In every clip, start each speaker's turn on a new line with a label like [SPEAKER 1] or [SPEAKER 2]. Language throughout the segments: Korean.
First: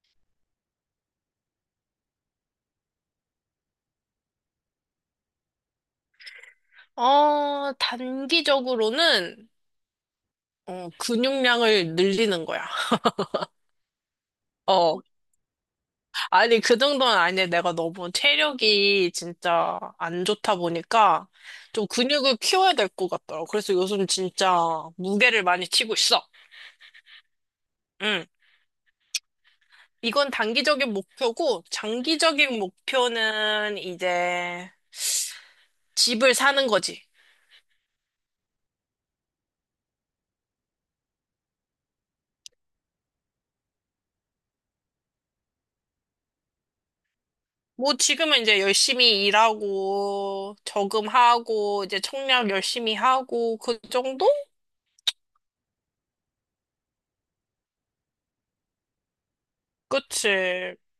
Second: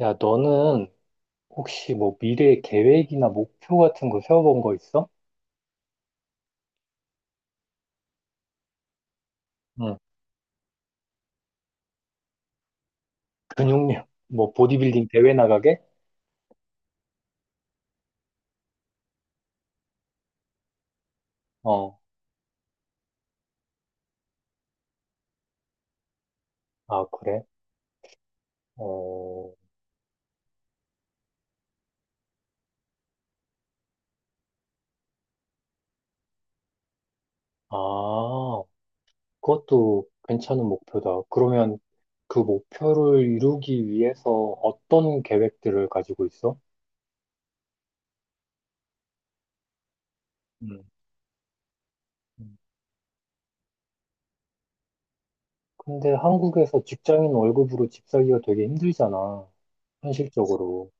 [SPEAKER 1] 야, 너는 혹시 뭐 미래 계획이나 목표 같은 거 세워본 거 있어?
[SPEAKER 2] 단기적으로는,
[SPEAKER 1] 응.
[SPEAKER 2] 근육량을 늘리는 거야.
[SPEAKER 1] 근육량, 뭐
[SPEAKER 2] 어,
[SPEAKER 1] 보디빌딩 대회 나가게?
[SPEAKER 2] 아니, 그 정도는 아니야. 내가 너무 체력이 진짜 안 좋다 보니까 좀
[SPEAKER 1] 어,
[SPEAKER 2] 근육을 키워야 될 것 같더라고. 그래서 요즘 진짜 무게를 많이 치고 있어.
[SPEAKER 1] 아, 그래?
[SPEAKER 2] 응.
[SPEAKER 1] 어,
[SPEAKER 2] 이건 단기적인 목표고, 장기적인 목표는 이제 집을 사는 거지.
[SPEAKER 1] 아, 그것도 괜찮은 목표다. 그러면 그 목표를 이루기 위해서 어떤 계획들을 가지고 있어?
[SPEAKER 2] 뭐 지금은 이제 열심히 일하고,
[SPEAKER 1] 응.
[SPEAKER 2] 저금하고, 이제
[SPEAKER 1] 응.
[SPEAKER 2] 청약 열심히 하고, 그 정도?
[SPEAKER 1] 근데 한국에서 직장인 월급으로 집 살기가 되게 힘들잖아.
[SPEAKER 2] 그치.
[SPEAKER 1] 현실적으로.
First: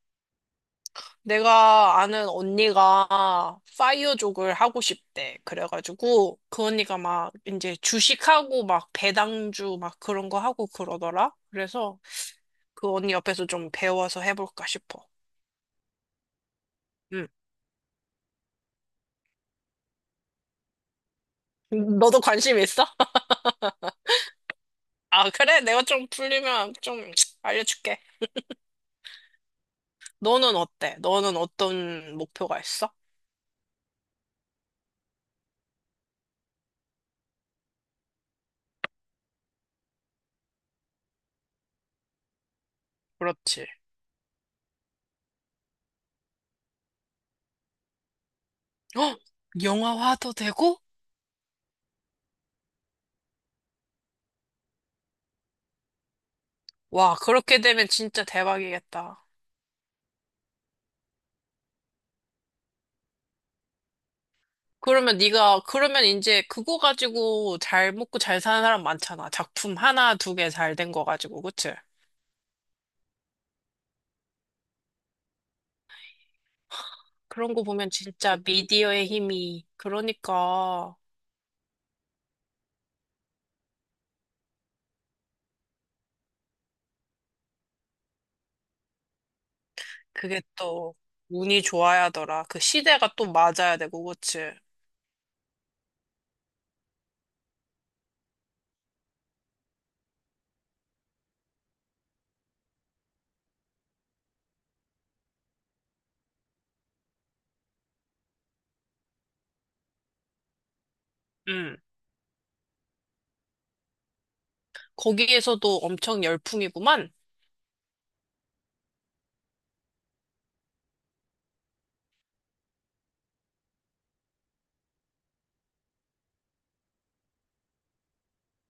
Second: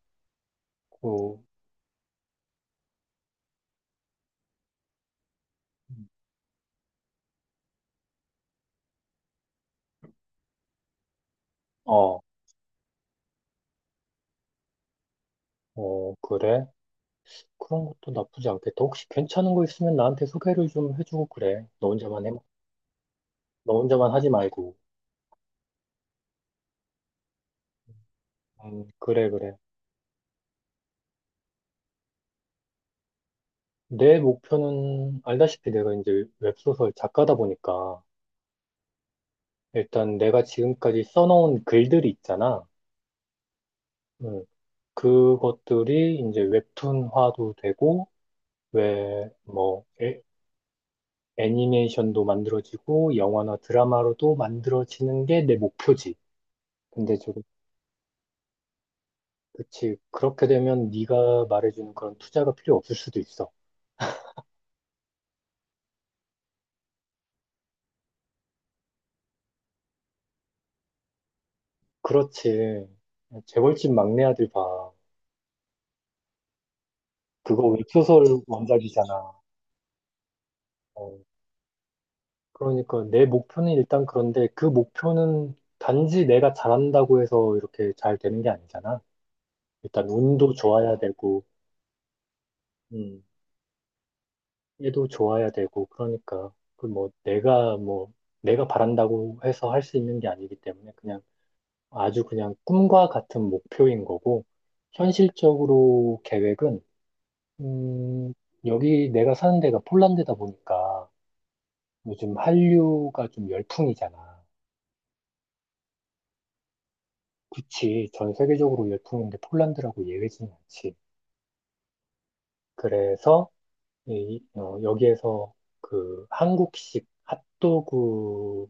[SPEAKER 1] 그,
[SPEAKER 2] 내가 아는 언니가 파이어족을 하고 싶대. 그래가지고 그 언니가 막 이제 주식하고 막 배당주 막 그런 거 하고 그러더라. 그래서
[SPEAKER 1] 어,
[SPEAKER 2] 그 언니 옆에서 좀 배워서 해볼까 싶어.
[SPEAKER 1] 어, 그래?
[SPEAKER 2] 응.
[SPEAKER 1] 그런 것도 나쁘지 않겠다. 혹시 괜찮은 거 있으면 나한테 소개를 좀 해주고 그래. 너
[SPEAKER 2] 너도
[SPEAKER 1] 혼자만 해.
[SPEAKER 2] 관심 있어?
[SPEAKER 1] 너 혼자만 하지 말고.
[SPEAKER 2] 아, 그래? 내가 좀 풀리면 좀 알려줄게.
[SPEAKER 1] 그래, 그래.
[SPEAKER 2] 너는 어때? 너는 어떤 목표가 있어?
[SPEAKER 1] 내 목표는 알다시피 내가 이제 웹소설 작가다 보니까 일단 내가 지금까지 써놓은 글들이 있잖아.
[SPEAKER 2] 그렇지.
[SPEAKER 1] 음, 그것들이 이제 웹툰화도 되고
[SPEAKER 2] 어?
[SPEAKER 1] 왜 뭐 애,
[SPEAKER 2] 영화화도 되고?
[SPEAKER 1] 애니메이션도 만들어지고 영화나 드라마로도 만들어지는 게 내 목표지.
[SPEAKER 2] 와,
[SPEAKER 1] 근데 지
[SPEAKER 2] 그렇게 되면 진짜 대박이겠다.
[SPEAKER 1] 그치. 그렇게 되면 네가 말해주는 그런 투자가 필요 없을 수도 있어.
[SPEAKER 2] 그러면 네가 그러면 이제 그거 가지고 잘 먹고 잘 사는 사람 많잖아. 작품 하나, 두 개 잘 된 거 가지고, 그치?
[SPEAKER 1] 그렇지. 재벌집 막내 아들 봐.
[SPEAKER 2] 그런 거
[SPEAKER 1] 그거
[SPEAKER 2] 보면
[SPEAKER 1] 웹소설
[SPEAKER 2] 진짜 미디어의
[SPEAKER 1] 원작이잖아.
[SPEAKER 2] 힘이. 그러니까
[SPEAKER 1] 어, 그러니까 내 목표는 일단 그런데 그 목표는 단지 내가 잘한다고 해서 이렇게 잘 되는 게 아니잖아. 일단
[SPEAKER 2] 그게
[SPEAKER 1] 운도
[SPEAKER 2] 또
[SPEAKER 1] 좋아야 되고,
[SPEAKER 2] 운이 좋아야더라. 그 시대가
[SPEAKER 1] 음,
[SPEAKER 2] 또 맞아야 되고, 그치?
[SPEAKER 1] 얘도 좋아야 되고, 그러니까 그 뭐 내가 뭐 내가 바란다고 해서 할 수 있는 게 아니기 때문에 그냥 아주 그냥 꿈과 같은 목표인 거고, 현실적으로 계획은, 음, 여기 내가 사는 데가 폴란드다 보니까
[SPEAKER 2] 응.
[SPEAKER 1] 요즘 한류가 좀 열풍이잖아.
[SPEAKER 2] 거기에서도 엄청 열풍이구만.
[SPEAKER 1] 그치. 전 세계적으로 열풍인데 폴란드라고 예외지는 않지. 그래서, 이, 어, 여기에서 그 한국식 핫도그를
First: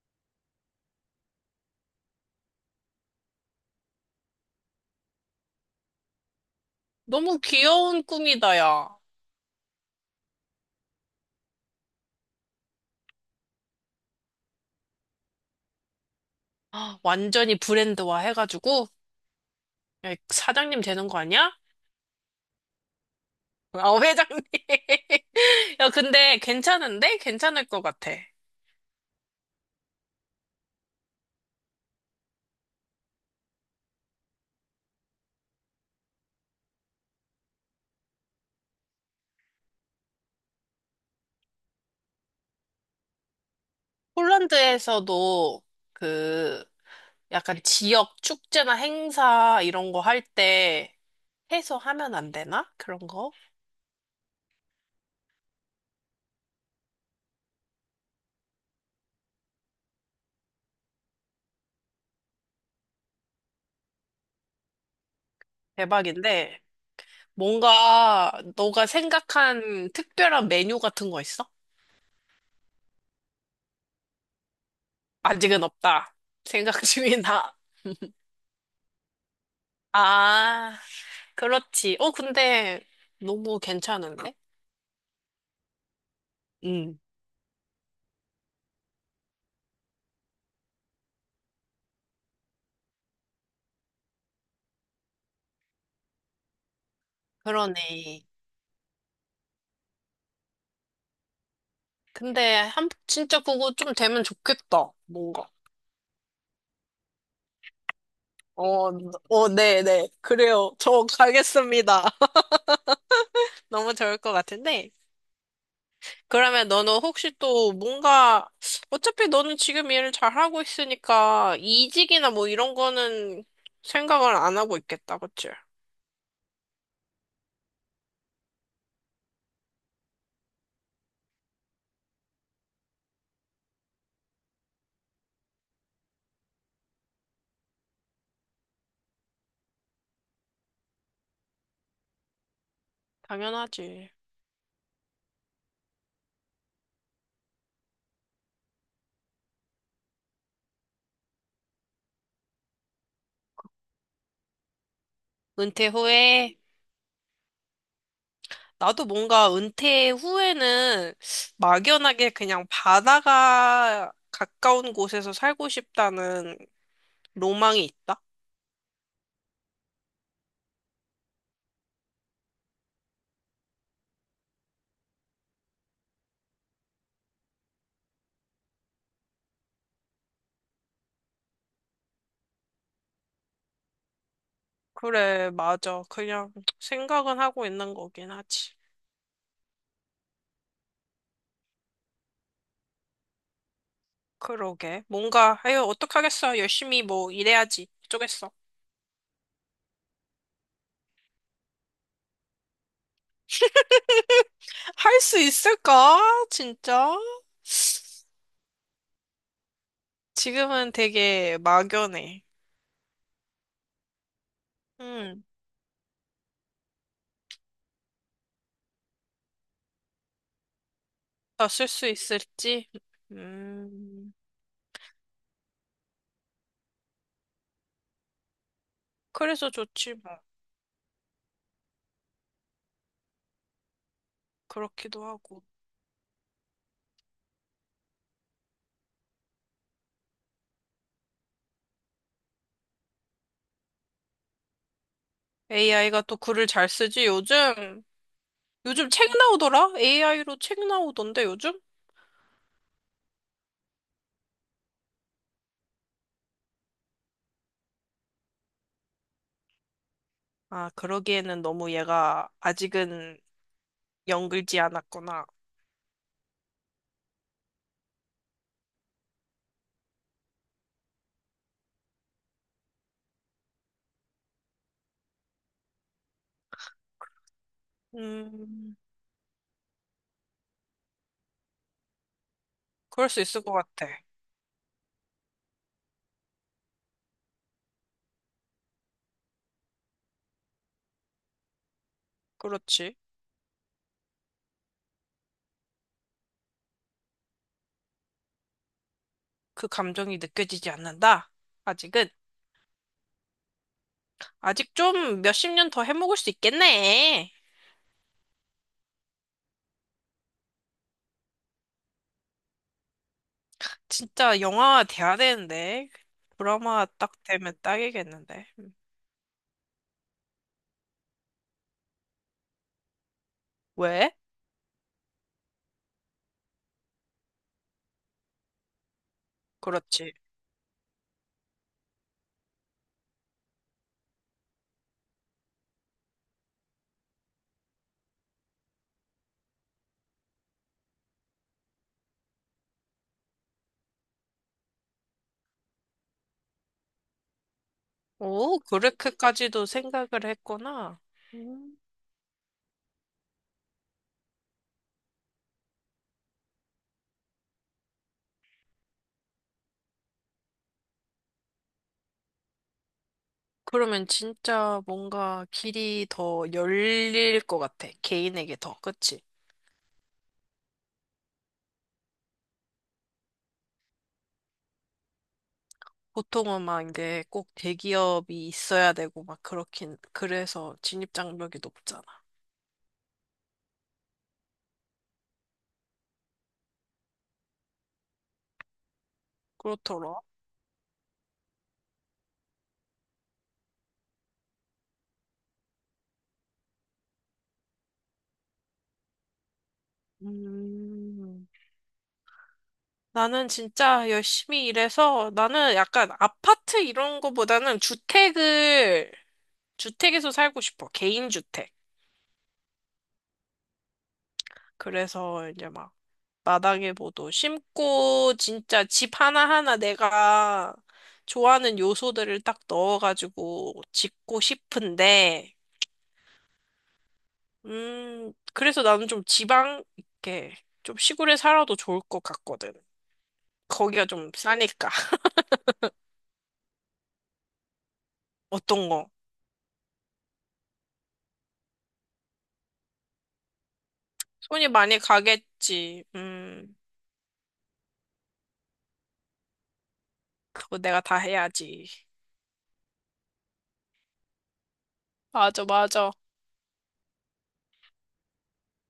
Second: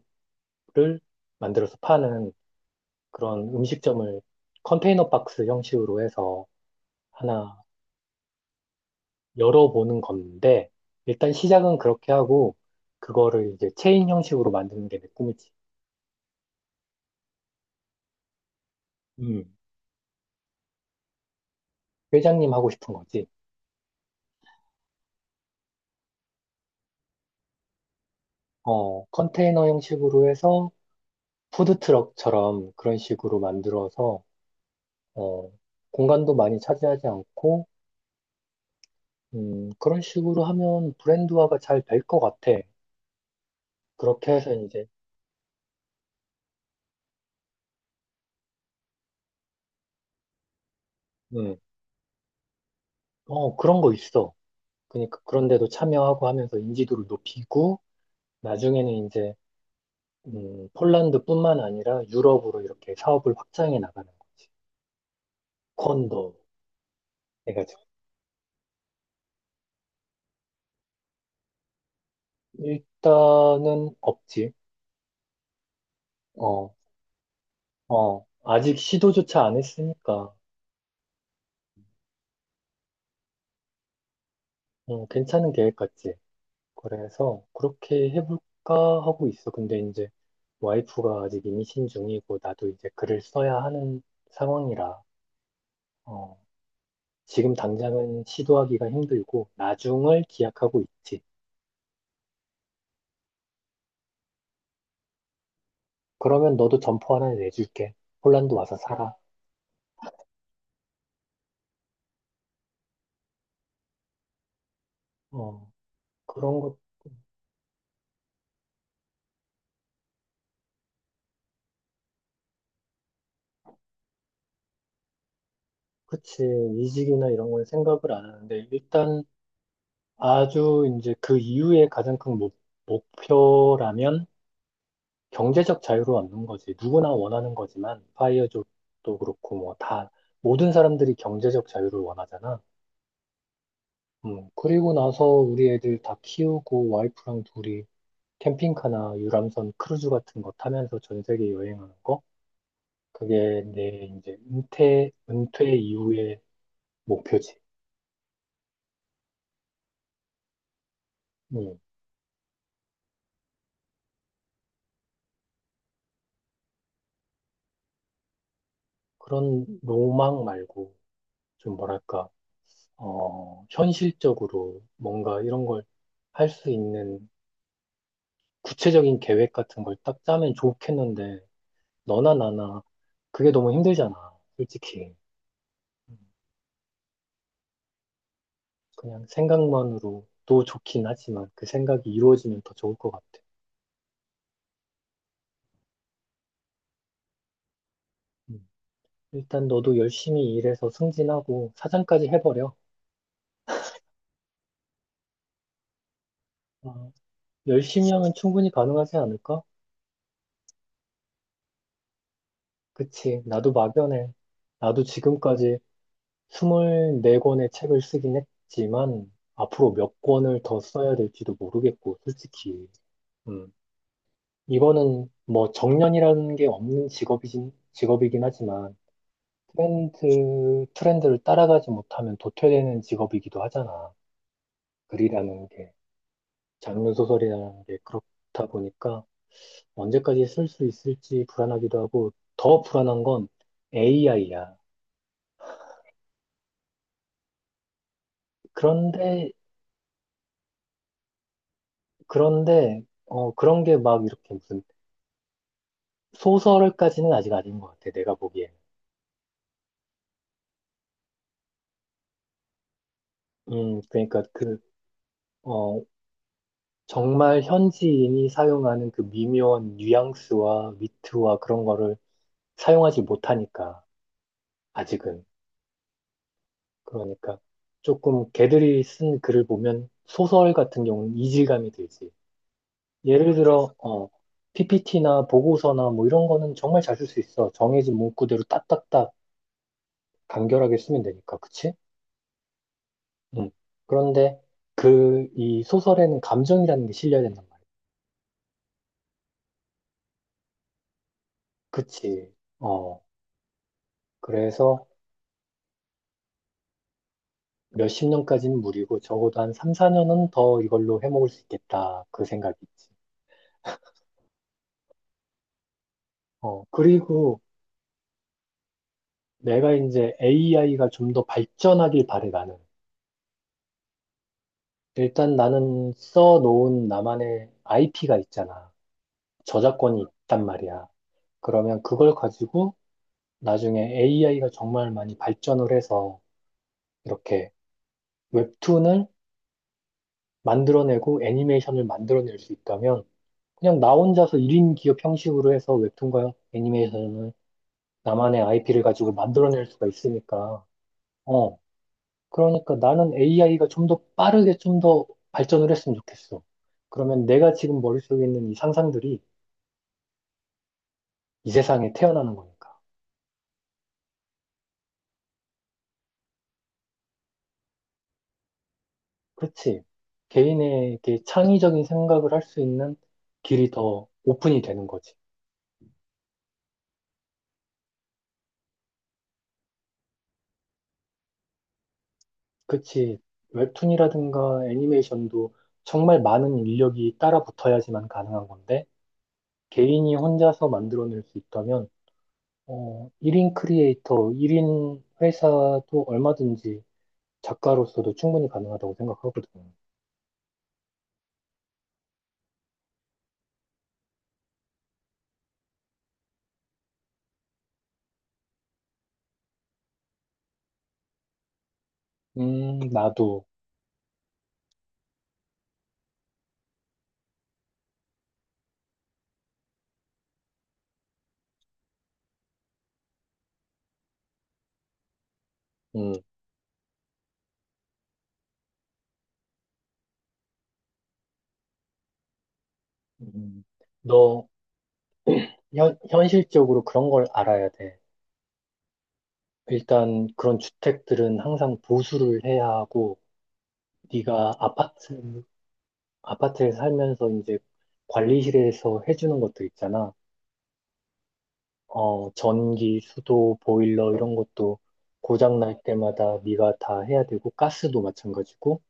[SPEAKER 1] 만들어서 파는 그런 음식점을 컨테이너 박스 형식으로 해서
[SPEAKER 2] 너무
[SPEAKER 1] 하나
[SPEAKER 2] 귀여운 꿈이다, 야.
[SPEAKER 1] 열어보는 건데, 일단 시작은 그렇게 하고, 그거를 이제 체인 형식으로 만드는 게 내 꿈이지.
[SPEAKER 2] 아, 완전히 브랜드화 해가지고
[SPEAKER 1] 음,
[SPEAKER 2] 야, 사장님 되는 거 아니야?
[SPEAKER 1] 회장님 하고 싶은 거지.
[SPEAKER 2] 아, 회장님. 야, 근데 괜찮은데? 괜찮을 것 같아.
[SPEAKER 1] 어, 컨테이너 형식으로 해서 푸드트럭처럼 그런 식으로 만들어서, 어, 공간도 많이 차지하지 않고, 그런 식으로 하면 브랜드화가 잘 될 것 같아. 그렇게 해서 이제,
[SPEAKER 2] 폴란드에서도 그 약간 지역 축제나 행사 이런 거 할 때
[SPEAKER 1] 음,
[SPEAKER 2] 해서 하면 안 되나? 그런 거?
[SPEAKER 1] 어, 그런 거 있어. 그러니까 그런데도 참여하고 하면서 인지도를 높이고, 나중에는 이제 폴란드뿐만 아니라 유럽으로 이렇게 사업을 확장해 나가는 거지. 콘도
[SPEAKER 2] 대박인데
[SPEAKER 1] 해가지고.
[SPEAKER 2] 뭔가 너가 생각한 특별한 메뉴 같은 거 있어?
[SPEAKER 1] 일단은 없지.
[SPEAKER 2] 아직은 없다.
[SPEAKER 1] 어,
[SPEAKER 2] 생각 중이다.
[SPEAKER 1] 어. 아직 시도조차 안 했으니까,
[SPEAKER 2] 아, 그렇지. 근데 너무 괜찮은데?
[SPEAKER 1] 괜찮은 계획 같지.
[SPEAKER 2] 응,
[SPEAKER 1] 그래서 그렇게 해볼까 하고 있어. 근데 이제 와이프가 아직 임신 중이고, 나도 이제 글을 써야 하는 상황이라, 어, 지금 당장은
[SPEAKER 2] 그러네.
[SPEAKER 1] 시도하기가 힘들고, 나중을 기약하고 있지.
[SPEAKER 2] 근데 한 진짜 그거 좀 되면 좋겠다. 뭔가.
[SPEAKER 1] 그러면 너도 점포 하나 내줄게. 폴란드 와서 살아.
[SPEAKER 2] 네, 네. 그래요. 저 가겠습니다. 너무 좋을 것 같은데.
[SPEAKER 1] 어. 그런
[SPEAKER 2] 그러면
[SPEAKER 1] 것,
[SPEAKER 2] 너는 혹시 또 뭔가, 어차피 너는 지금 일을 잘하고 있으니까 이직이나 뭐 이런 거는 생각을 안 하고 있겠다, 그치?
[SPEAKER 1] 그치. 이직이나 이런 건 생각을 안 하는데, 일단 아주 이제 그 이후에 가장 큰 목표라면 경제적 자유로 얻는 거지. 누구나 원하는 거지만, 파이어족도 그렇고, 뭐 다, 모든 사람들이 경제적 자유를 원하잖아.
[SPEAKER 2] 당연하지.
[SPEAKER 1] 그리고 나서 우리 애들 다 키우고, 와이프랑 둘이 캠핑카나 유람선 크루즈 같은 거 타면서 전 세계 여행하는 거? 그게 내 이제 은퇴
[SPEAKER 2] 은퇴
[SPEAKER 1] 이후의
[SPEAKER 2] 후에,
[SPEAKER 1] 목표지.
[SPEAKER 2] 나도 뭔가 은퇴 후에는
[SPEAKER 1] 음.
[SPEAKER 2] 막연하게 그냥 바다가 가까운 곳에서 살고 싶다는 로망이 있다.
[SPEAKER 1] 그런 로망 말고 좀 뭐랄까, 어, 현실적으로 뭔가 이런 걸 할 수 있는 구체적인 계획 같은 걸 딱 짜면 좋겠는데 너나 나나 그게 너무 힘들잖아, 솔직히.
[SPEAKER 2] 그래, 맞아.
[SPEAKER 1] 음,
[SPEAKER 2] 그냥 생각은 하고 있는 거긴 하지.
[SPEAKER 1] 그냥 생각만으로도 좋긴 하지만 그 생각이 이루어지면 더 좋을 것 같아.
[SPEAKER 2] 그러게. 뭔가, 아유, 어떡하겠어. 열심히 뭐 일해야지. 어쩌겠어.
[SPEAKER 1] 음, 일단 너도 열심히 일해서 승진하고 사장까지 해버려.
[SPEAKER 2] 할 수 있을까?
[SPEAKER 1] 어,
[SPEAKER 2] 진짜?
[SPEAKER 1] 열심히 하면 충분히 가능하지 않을까?
[SPEAKER 2] 지금은 되게 막연해.
[SPEAKER 1] 그치. 나도 막연해. 나도
[SPEAKER 2] 응,
[SPEAKER 1] 지금까지 24권의 책을 쓰긴 했지만 앞으로 몇 권을 더 써야 될지도
[SPEAKER 2] 다 쓸 수
[SPEAKER 1] 모르겠고 솔직히
[SPEAKER 2] 있을지?
[SPEAKER 1] 음,
[SPEAKER 2] 음,
[SPEAKER 1] 이거는 뭐 정년이라는 게 없는 직업이긴 하지만
[SPEAKER 2] 그래서 좋지 뭐.
[SPEAKER 1] 트렌드를 따라가지 못하면 도태되는 직업이기도 하잖아.
[SPEAKER 2] 그렇기도 하고.
[SPEAKER 1] 글이라는 게 장르 소설이라는 게 그렇다 보니까 언제까지 쓸 수 있을지 불안하기도 하고 더 불안한 건 AI야.
[SPEAKER 2] AI가 또 글을 잘 쓰지, 요즘? 요즘 책
[SPEAKER 1] 그런데
[SPEAKER 2] 나오더라? AI로 책 나오던데, 요즘?
[SPEAKER 1] 그런데 어, 그런 게 막 이렇게 무슨 소설까지는 아직 아닌 것 같아, 내가 보기에는.
[SPEAKER 2] 아, 그러기에는 너무 얘가 아직은
[SPEAKER 1] 그러니까 그,
[SPEAKER 2] 연글지 않았구나.
[SPEAKER 1] 어, 정말 현지인이 사용하는 그 미묘한 뉘앙스와 위트와 그런 거를 사용하지 못하니까, 아직은. 그러니까 조금
[SPEAKER 2] 음,
[SPEAKER 1] 걔들이 쓴 글을 보면 소설 같은 경우는 이질감이 들지.
[SPEAKER 2] 그럴 수
[SPEAKER 1] 예를
[SPEAKER 2] 있을 것
[SPEAKER 1] 들어,
[SPEAKER 2] 같아.
[SPEAKER 1] 어, PPT나 보고서나 뭐 이런 거는 정말 잘 쓸 수 있어. 정해진 문구대로 딱딱딱 간결하게 쓰면 되니까, 그치?
[SPEAKER 2] 그렇지.
[SPEAKER 1] 음. 그런데 그 이 소설에는 감정이라는 게 실려야 된단 말이야.
[SPEAKER 2] 그 감정이 느껴지지 않는다. 아직은.
[SPEAKER 1] 그치. 어.
[SPEAKER 2] 아직
[SPEAKER 1] 그래서
[SPEAKER 2] 좀 몇십 년 더 해먹을 수 있겠네.
[SPEAKER 1] 몇십 년까지는 무리고 적어도 한 3, 4년은 더 이걸로 해먹을 수 있겠다. 그 생각이지.
[SPEAKER 2] 진짜 영화 돼야 되는데.
[SPEAKER 1] 어.
[SPEAKER 2] 드라마 딱
[SPEAKER 1] 그리고
[SPEAKER 2] 되면 딱이겠는데. 음.
[SPEAKER 1] 내가 이제 AI가 좀 더 발전하길 바래 나는.
[SPEAKER 2] 왜?
[SPEAKER 1] 일단 나는 써놓은 나만의 IP가 있잖아. 저작권이
[SPEAKER 2] 그렇지.
[SPEAKER 1] 있단 말이야. 그러면 그걸 가지고 나중에 AI가 정말 많이 발전을 해서 이렇게 웹툰을 만들어내고 애니메이션을 만들어낼 수 있다면 그냥 나 혼자서 1인 기업 형식으로 해서 웹툰과 애니메이션을 나만의
[SPEAKER 2] 오,
[SPEAKER 1] IP를 가지고 만들어낼
[SPEAKER 2] 그렇게까지도
[SPEAKER 1] 수가
[SPEAKER 2] 생각을
[SPEAKER 1] 있으니까
[SPEAKER 2] 했구나.
[SPEAKER 1] 어
[SPEAKER 2] 음,
[SPEAKER 1] 그러니까 나는 AI가 좀 더 빠르게 좀 더 발전을 했으면 좋겠어. 그러면 내가 지금 머릿속에 있는 이 상상들이 이 세상에 태어나는 거니까.
[SPEAKER 2] 그러면 진짜 뭔가 길이 더 열릴 것 같아. 개인에게 더. 그치?
[SPEAKER 1] 그렇지. 개인에게 창의적인 생각을 할 수 있는 길이 더 오픈이 되는 거지.
[SPEAKER 2] 보통은 막 이제 꼭 대기업이 있어야 되고 막 그렇긴 그래서 진입 장벽이 높잖아.
[SPEAKER 1] 그치. 웹툰이라든가 애니메이션도 정말 많은 인력이 따라붙어야지만 가능한 건데, 개인이
[SPEAKER 2] 그렇더라.
[SPEAKER 1] 혼자서 만들어낼 수 있다면, 어, 1인 크리에이터, 1인 회사도 얼마든지 작가로서도 충분히 가능하다고 생각하거든.
[SPEAKER 2] 음. 나는 진짜 열심히 일해서 나는 약간 아파트 이런 거보다는 주택을 주택에서 살고 싶어. 개인 주택.
[SPEAKER 1] 나도,
[SPEAKER 2] 그래서 이제 막 마당에 뭐도 심고 진짜 집 하나하나 내가 좋아하는 요소들을 딱 넣어가지고 짓고 싶은데
[SPEAKER 1] 음,
[SPEAKER 2] 그래서 나는 좀 지방, 이렇게 좀 시골에 살아도 좋을 것 같거든.
[SPEAKER 1] 음.
[SPEAKER 2] 거기가 좀
[SPEAKER 1] 너
[SPEAKER 2] 싸니까.
[SPEAKER 1] 현실적으로 그런 걸 알아야 돼.
[SPEAKER 2] 어떤 거?
[SPEAKER 1] 일단 그런 주택들은 항상 보수를 해야 하고, 네가
[SPEAKER 2] 손이 많이
[SPEAKER 1] 아파트,
[SPEAKER 2] 가겠지.
[SPEAKER 1] 아파트에 살면서 이제 관리실에서 해주는 것들 있잖아.
[SPEAKER 2] 그거 내가 다 해야지.
[SPEAKER 1] 어, 전기, 수도, 보일러 이런 것도 고장
[SPEAKER 2] 맞아,
[SPEAKER 1] 날
[SPEAKER 2] 맞아.
[SPEAKER 1] 때마다 네가 다 해야 되고 가스도 마찬가지고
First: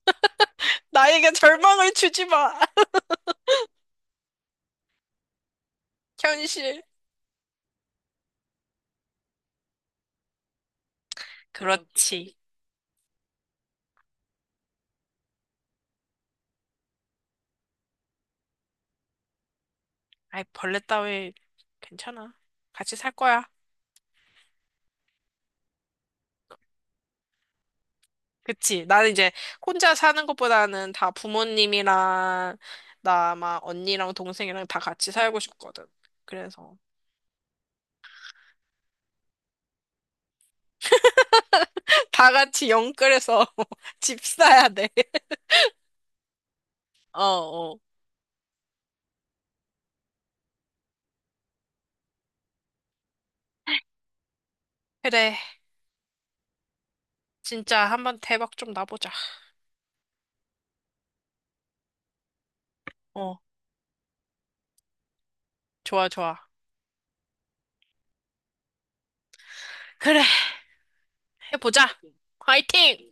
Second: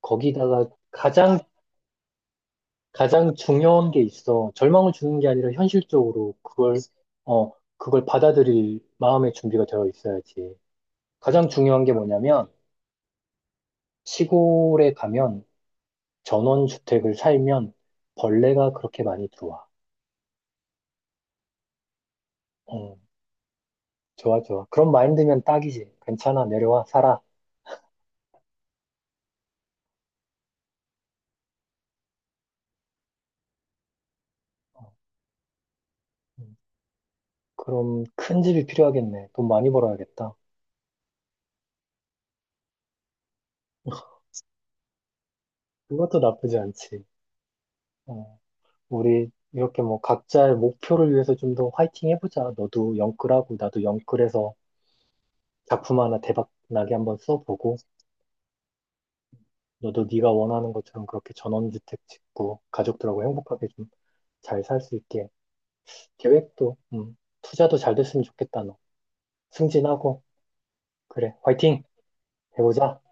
[SPEAKER 1] 거기다가
[SPEAKER 2] 나에게
[SPEAKER 1] 가장
[SPEAKER 2] 절망을 주지 마.
[SPEAKER 1] 가장 중요한 게 있어. 절망을 주는 게 아니라 현실적으로 그걸
[SPEAKER 2] 현실.
[SPEAKER 1] 어, 그걸 받아들일 마음의 준비가 되어 있어야지. 가장 중요한 게
[SPEAKER 2] 그렇지.
[SPEAKER 1] 뭐냐면 시골에 가면 전원주택을 살면 벌레가 그렇게 많이 들어와.
[SPEAKER 2] 아이, 벌레 따위 괜찮아. 같이
[SPEAKER 1] 어,
[SPEAKER 2] 살 거야.
[SPEAKER 1] 좋아, 좋아. 그런 마인드면 딱이지. 괜찮아, 내려와, 살아.
[SPEAKER 2] 그치. 나는 이제 혼자 사는 것보다는 다 부모님이랑 나 아마 언니랑 동생이랑 다
[SPEAKER 1] 어,
[SPEAKER 2] 같이 살고 싶거든.
[SPEAKER 1] 음.
[SPEAKER 2] 그래서.
[SPEAKER 1] 그럼 큰 집이 필요하겠네. 돈 많이 벌어야겠다.
[SPEAKER 2] 다 같이 영끌해서 집 사야 돼.
[SPEAKER 1] 그것도 나쁘지 않지.
[SPEAKER 2] 어, 어.
[SPEAKER 1] 어, 우리 이렇게 뭐 각자의 목표를 위해서 좀 더 화이팅 해보자. 너도 영끌하고 나도 영끌해서
[SPEAKER 2] 그래.
[SPEAKER 1] 작품 하나 대박 나게 한번 써보고
[SPEAKER 2] 진짜 한 번 대박 좀 나보자.
[SPEAKER 1] 너도 네가 원하는 것처럼 그렇게 전원주택 짓고 가족들하고
[SPEAKER 2] 어,
[SPEAKER 1] 행복하게 좀 잘 살 수 있게
[SPEAKER 2] 좋아, 좋아.
[SPEAKER 1] 계획도 투자도 잘 됐으면 좋겠다, 너. 승진하고
[SPEAKER 2] 그래,
[SPEAKER 1] 그래, 화이팅
[SPEAKER 2] 해보자.
[SPEAKER 1] 해보자.
[SPEAKER 2] 화이팅!